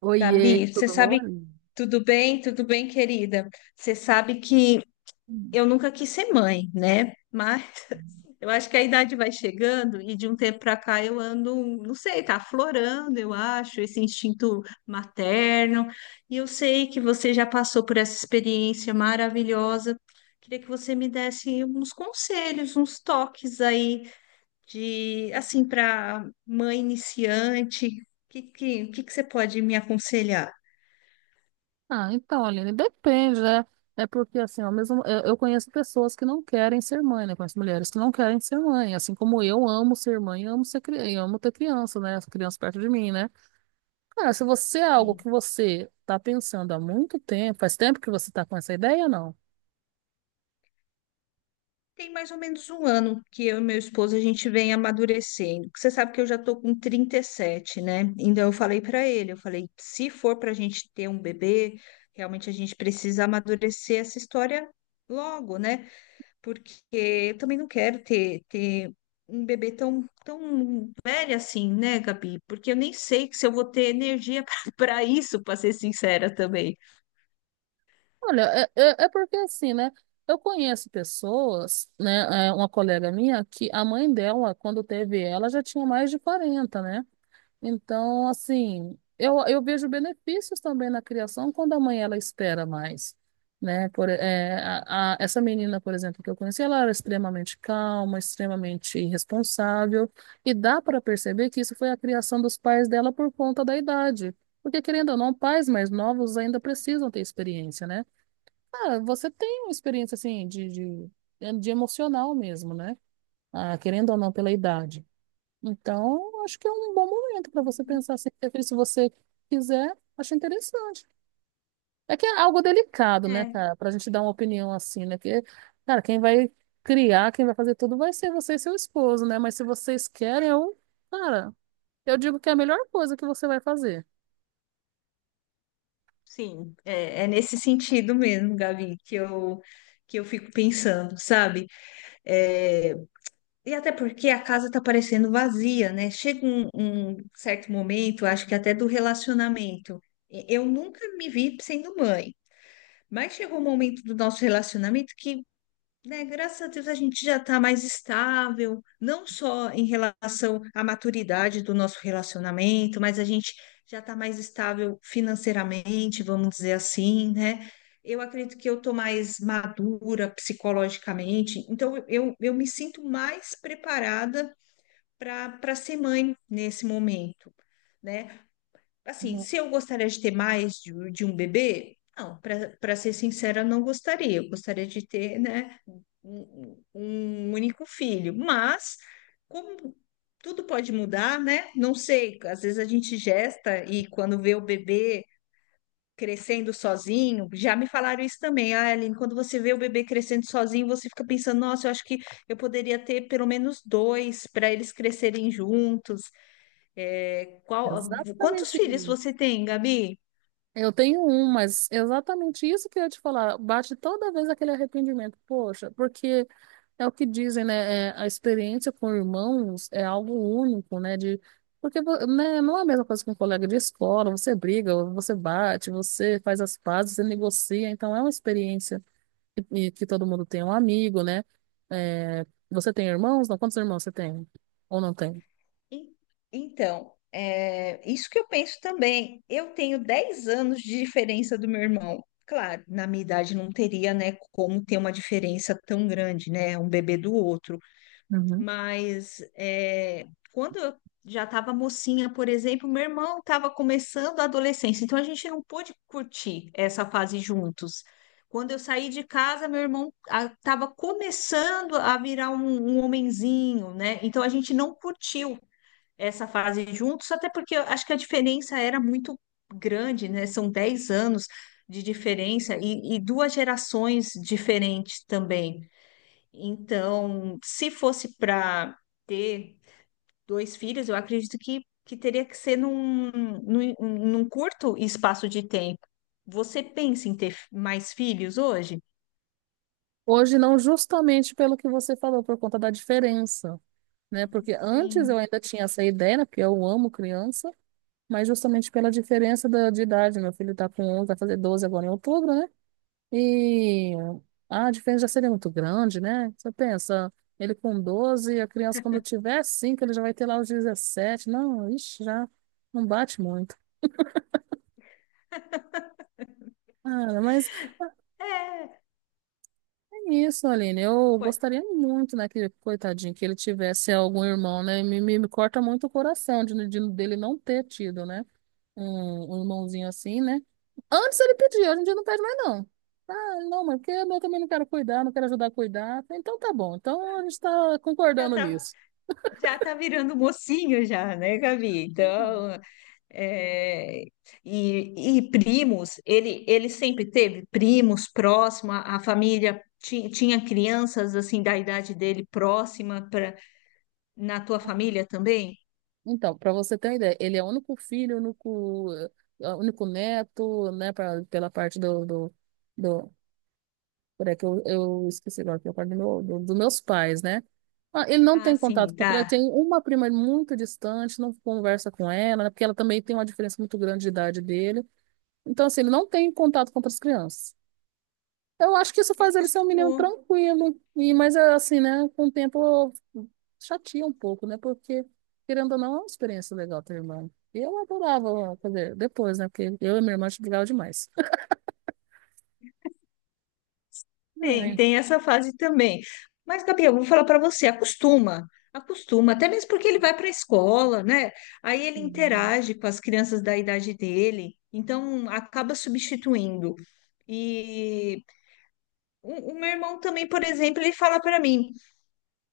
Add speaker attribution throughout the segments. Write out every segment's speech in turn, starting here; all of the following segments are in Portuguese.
Speaker 1: Oiê,
Speaker 2: Gabi, você
Speaker 1: tudo bom?
Speaker 2: sabe, tudo bem? Tudo bem, querida? Você sabe que
Speaker 1: Hum.
Speaker 2: eu nunca quis ser mãe, né? Mas eu acho que a idade vai chegando e de um tempo para cá eu ando, não sei, tá aflorando, eu acho, esse instinto materno. E eu sei que você já passou por essa experiência maravilhosa. Queria que você me desse uns conselhos, uns toques aí de, assim, para mãe iniciante. O que que você pode me aconselhar?
Speaker 1: Ah, então, Aline, depende, né? É porque, assim, ao mesmo, eu conheço pessoas que não querem ser mãe, né? Conheço mulheres que não querem ser mãe. Assim como eu amo ser mãe, eu amo ter criança, né? Essa criança perto de mim, né? Cara, se você é algo que você tá pensando há muito tempo, faz tempo que você tá com essa ideia, não?
Speaker 2: Tem mais ou menos um ano que eu e meu esposo a gente vem amadurecendo. Você sabe que eu já tô com 37, né? Então eu falei para ele, eu falei, se for para a gente ter um bebê, realmente a gente precisa amadurecer essa história logo, né? Porque eu também não quero ter um bebê tão, tão velho assim, né, Gabi? Porque eu nem sei se eu vou ter energia para isso, para ser sincera também.
Speaker 1: Olha, é porque, assim, né? Eu conheço pessoas, né? Uma colega minha, que a mãe dela, quando teve ela, já tinha mais de 40, né? Então, assim, eu vejo benefícios também na criação quando a mãe ela espera mais, né? Por, é, a- essa menina, por exemplo, que eu conheci, ela era extremamente calma, extremamente responsável, e dá para perceber que isso foi a criação dos pais dela por conta da idade. Porque, querendo ou não, pais mais novos ainda precisam ter experiência, né? Ah, você tem uma experiência, assim, de emocional mesmo, né? Ah, querendo ou não, pela idade. Então, acho que é um bom momento para você pensar assim, prefiro, se você quiser, acho interessante. É que é algo delicado, né, cara, para a gente dar uma opinião assim, né? Que, cara, quem vai criar, quem vai fazer tudo vai ser você e seu esposo, né? Mas se vocês querem, eu, cara, eu digo que é a melhor coisa que você vai fazer.
Speaker 2: Sim, é nesse sentido mesmo, Gabi, que eu fico pensando, sabe? É, e até porque a casa tá parecendo vazia, né? Chega um certo momento, acho que até do relacionamento. Eu nunca me vi sendo mãe, mas chegou um momento do nosso relacionamento que né, graças a Deus a gente já está mais estável, não só em relação à maturidade do nosso relacionamento, mas a gente já está mais estável financeiramente, vamos dizer assim, né? Eu acredito que eu estou mais madura psicologicamente, então eu me sinto mais preparada para ser mãe nesse momento, né? Assim,
Speaker 1: Uhum.
Speaker 2: se eu gostaria de ter mais de um bebê, não, para ser sincera, não gostaria. Eu gostaria de ter, né, um único filho. Mas, como tudo pode mudar, né? Não sei, às vezes a gente gesta e quando vê o bebê crescendo sozinho, já me falaram isso também. Ah, Aline, quando você vê o bebê crescendo sozinho, você fica pensando, nossa, eu acho que eu poderia ter pelo menos dois para eles crescerem juntos. É, quantos
Speaker 1: Exatamente
Speaker 2: filhos
Speaker 1: isso.
Speaker 2: você tem, Gabi?
Speaker 1: Eu tenho um, mas é exatamente isso que eu ia te falar. Bate toda vez aquele arrependimento. Poxa, porque é o que dizem, né? A experiência com irmãos é algo único, né? Não é a mesma coisa que um colega de escola. Você briga, você bate, você faz as pazes, você negocia. Então, é uma experiência que todo mundo tem. Um amigo, né? É, você tem irmãos? Não, quantos irmãos você tem? Ou não tem?
Speaker 2: En- Então, é, isso que eu penso também. Eu tenho 10 anos de diferença do meu irmão. Claro, na minha idade não teria, né, como ter uma diferença tão grande, né, um bebê do outro. Mas é, quando eu já estava mocinha, por exemplo, meu irmão estava começando a adolescência, então a gente não pôde curtir essa fase juntos. Quando eu saí de casa, meu irmão estava começando a virar um homenzinho, né? Então a gente não curtiu essa fase juntos, até porque eu acho que a diferença era muito grande, né? São 10 anos de diferença e duas gerações diferentes também. Então, se fosse para ter dois filhos, eu acredito que teria que ser num curto espaço de tempo. Você pensa em ter mais filhos hoje?
Speaker 1: Hoje não, justamente pelo que você falou, por conta da diferença, né? Porque antes eu
Speaker 2: Sim.
Speaker 1: ainda tinha essa ideia, né? Porque eu amo criança, mas justamente pela diferença de idade. Meu filho tá com 11, vai fazer 12 agora em outubro, né? E a diferença já seria muito grande, né? Você pensa, ele com 12 a criança quando tiver 5 ele já vai ter lá os 17. Não, ixi, já não bate muito. Cara, mas
Speaker 2: É,
Speaker 1: isso, Aline, eu
Speaker 2: pô,
Speaker 1: gostaria muito, né, que, coitadinho, que ele tivesse algum irmão, né, me corta muito o coração dele não ter tido, né, um irmãozinho assim, né, antes ele pedia, hoje em dia não pede mais não, ah, não, mas porque eu também não quero cuidar, não quero ajudar a cuidar, então tá bom, então a gente tá
Speaker 2: já
Speaker 1: concordando
Speaker 2: tá,
Speaker 1: nisso.
Speaker 2: já tá virando mocinho já, né, Gabi? Então, é, e primos, ele sempre teve primos próximo, a família tinha crianças assim da idade dele próxima. Na tua família também?
Speaker 1: Então, para você ter uma ideia, ele é o único filho, o único, o único neto, né, pela parte do, do, do- Por é que eu esqueci agora que eu falo dos meus pais, né? Ah, ele não
Speaker 2: Ah,
Speaker 1: tem contato
Speaker 2: sim,
Speaker 1: com ele,
Speaker 2: tá.
Speaker 1: tem uma prima muito distante, não conversa com ela, né? Porque ela também tem uma diferença muito grande de idade dele. Então, assim, ele não tem contato com outras crianças. Eu acho que isso
Speaker 2: É,
Speaker 1: faz ele ser um menino
Speaker 2: acostumou.
Speaker 1: tranquilo, mas é assim, né? Com o tempo chateia um pouco, né? Porque, querendo ou não, é uma experiência legal ter irmã. E eu adorava fazer depois, né? Porque eu e minha irmã a gente brigava demais.
Speaker 2: Tem essa fase também. Mas, Gabi, eu vou falar para você, acostuma, acostuma, até mesmo porque ele vai para a escola, né? Aí ele
Speaker 1: Ai.
Speaker 2: interage com as crianças da idade dele, então acaba substituindo. E o meu irmão também, por exemplo, ele fala para mim,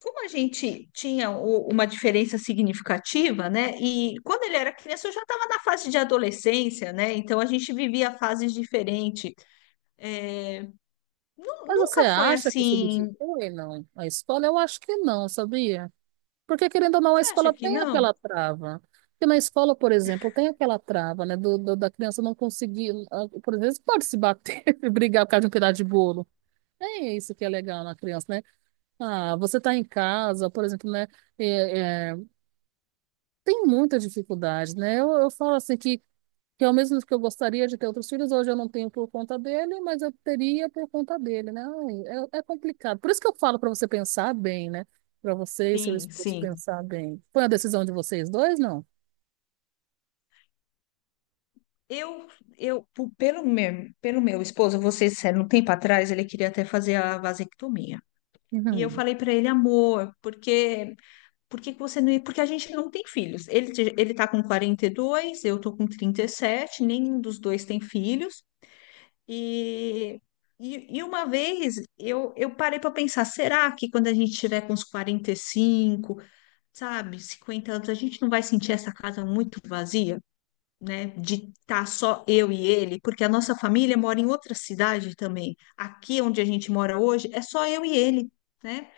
Speaker 2: como a gente tinha uma diferença significativa, né? E quando ele era criança, eu já estava na fase de adolescência, né? Então a gente vivia fases diferentes. Nu-
Speaker 1: Mas você
Speaker 2: Nunca foi
Speaker 1: acha que
Speaker 2: assim.
Speaker 1: substitui, não? A escola, eu acho que não, sabia? Porque, querendo ou não, a
Speaker 2: Você acha
Speaker 1: escola
Speaker 2: que
Speaker 1: tem
Speaker 2: não?
Speaker 1: aquela trava. Porque na escola, por exemplo, tem aquela trava, né? Da criança não conseguir, por exemplo, pode se bater e brigar por causa de um pedaço de bolo. É isso que é legal na criança, né? Ah, você tá em casa, por exemplo, né? É, é, tem muita dificuldade, né? Eu falo assim que ao mesmo que eu gostaria de ter outros filhos, hoje eu não tenho por conta dele, mas eu teria por conta dele, né? Ai, é complicado. Por isso que eu falo para você pensar bem, né? Para você e seu
Speaker 2: Sim,
Speaker 1: esposo
Speaker 2: sim.
Speaker 1: pensar bem. Foi a decisão de vocês dois, não?
Speaker 2: Eu, eu, pelo meu esposo, você sério, um tempo atrás, ele queria até fazer a vasectomia. E eu
Speaker 1: Uhum.
Speaker 2: falei para ele, amor, por que que você não ia? Porque a gente não tem filhos. Ele tá com 42, eu tô com 37. Nenhum dos dois tem filhos. E, e uma vez eu parei para pensar, será que quando a gente tiver com uns 45 sabe, 50 anos, a gente não vai sentir essa casa muito vazia, né? De estar só eu e ele, porque a nossa família mora em outra cidade também. Aqui onde a gente mora hoje é só eu e ele, né?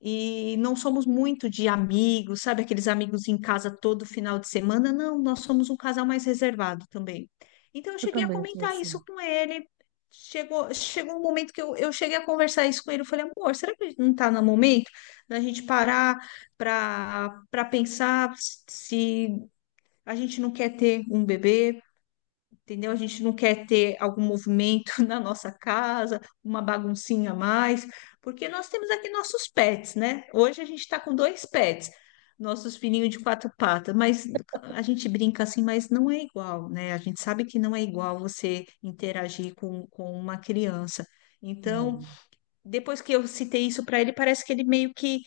Speaker 2: E não somos muito de amigos, sabe? Aqueles amigos em casa todo final de semana. Não, nós somos um casal mais reservado também. Então eu
Speaker 1: Eu
Speaker 2: cheguei a
Speaker 1: também sou
Speaker 2: comentar isso
Speaker 1: assim.
Speaker 2: com ele. Chegou um momento que eu cheguei a conversar isso com ele. Eu falei, amor, será que não está no momento da gente parar para pensar se a gente não quer ter um bebê? Entendeu? A gente não quer ter algum movimento na nossa casa, uma baguncinha a mais, porque nós temos aqui nossos pets, né? Hoje a gente está com dois pets, nossos filhinhos de quatro patas, mas a gente brinca assim, mas não é igual, né? A gente sabe que não é igual você interagir com uma criança. Então,
Speaker 1: É.
Speaker 2: depois que eu citei isso para ele, parece que ele meio que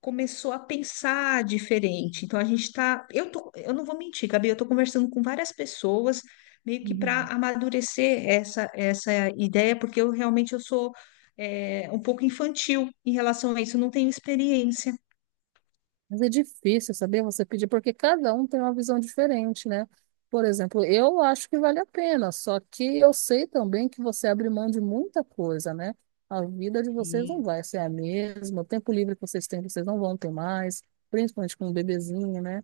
Speaker 2: começou a pensar diferente. Então a gente tá, eu tô, eu não vou mentir, Gabi, eu tô conversando com várias pessoas meio que para
Speaker 1: Uhum.
Speaker 2: amadurecer essa ideia, porque eu realmente eu sou um pouco infantil em relação a isso, eu não tenho experiência.
Speaker 1: Mas é difícil, saber você pedir, porque cada um tem uma visão diferente, né? Por exemplo, eu acho que vale a pena, só que eu sei também que você abre mão de muita coisa, né? A vida de vocês não
Speaker 2: Sim,
Speaker 1: vai ser a mesma, o tempo livre que vocês têm, vocês não vão ter mais, principalmente com um bebezinho, né?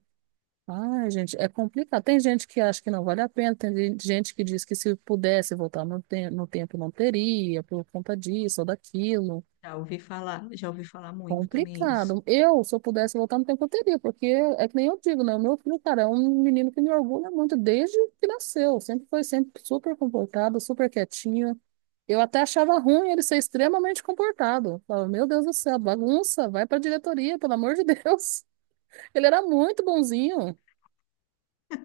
Speaker 1: Ai, gente, é complicado. Tem gente que acha que não vale a pena, tem gente que diz que se pudesse voltar no tempo não teria, por conta disso ou daquilo.
Speaker 2: já ouvi falar muito também isso.
Speaker 1: Complicado. Eu, se eu pudesse voltar no tempo, eu teria, porque é que nem eu digo, né? O meu filho, cara, é um menino que me orgulha muito desde que nasceu. Sempre foi sempre super comportado, super quietinho. Eu até achava ruim ele ser extremamente comportado. Falava, meu Deus do céu, bagunça, vai pra diretoria, pelo amor de Deus. Ele era muito bonzinho.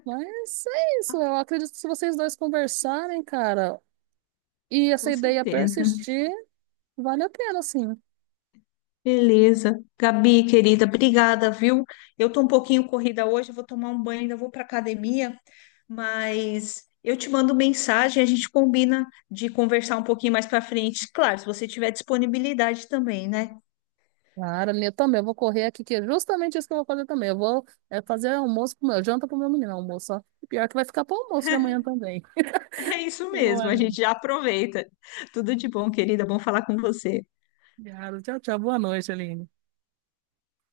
Speaker 1: Mas é isso, eu acredito que se vocês dois conversarem, cara, e essa
Speaker 2: Com
Speaker 1: ideia
Speaker 2: certeza.
Speaker 1: persistir, vale a pena, sim.
Speaker 2: Beleza. Gabi, querida, obrigada, viu? Eu tô um pouquinho corrida hoje, eu vou tomar um banho, ainda vou para academia, mas eu te mando mensagem, a gente combina de conversar um pouquinho mais para frente. Claro, se você tiver disponibilidade também, né?
Speaker 1: Claro, eu também. Eu vou correr aqui, que é justamente isso que eu vou fazer também. Eu vou fazer almoço janta pro meu menino, almoço, ó. E pior que vai ficar pro almoço de amanhã também.
Speaker 2: É isso
Speaker 1: Boa,
Speaker 2: mesmo, a gente
Speaker 1: Aline.
Speaker 2: já aproveita. Tudo de bom, querida, bom falar com você.
Speaker 1: Obrigada. Tchau, tchau. Boa noite, Aline.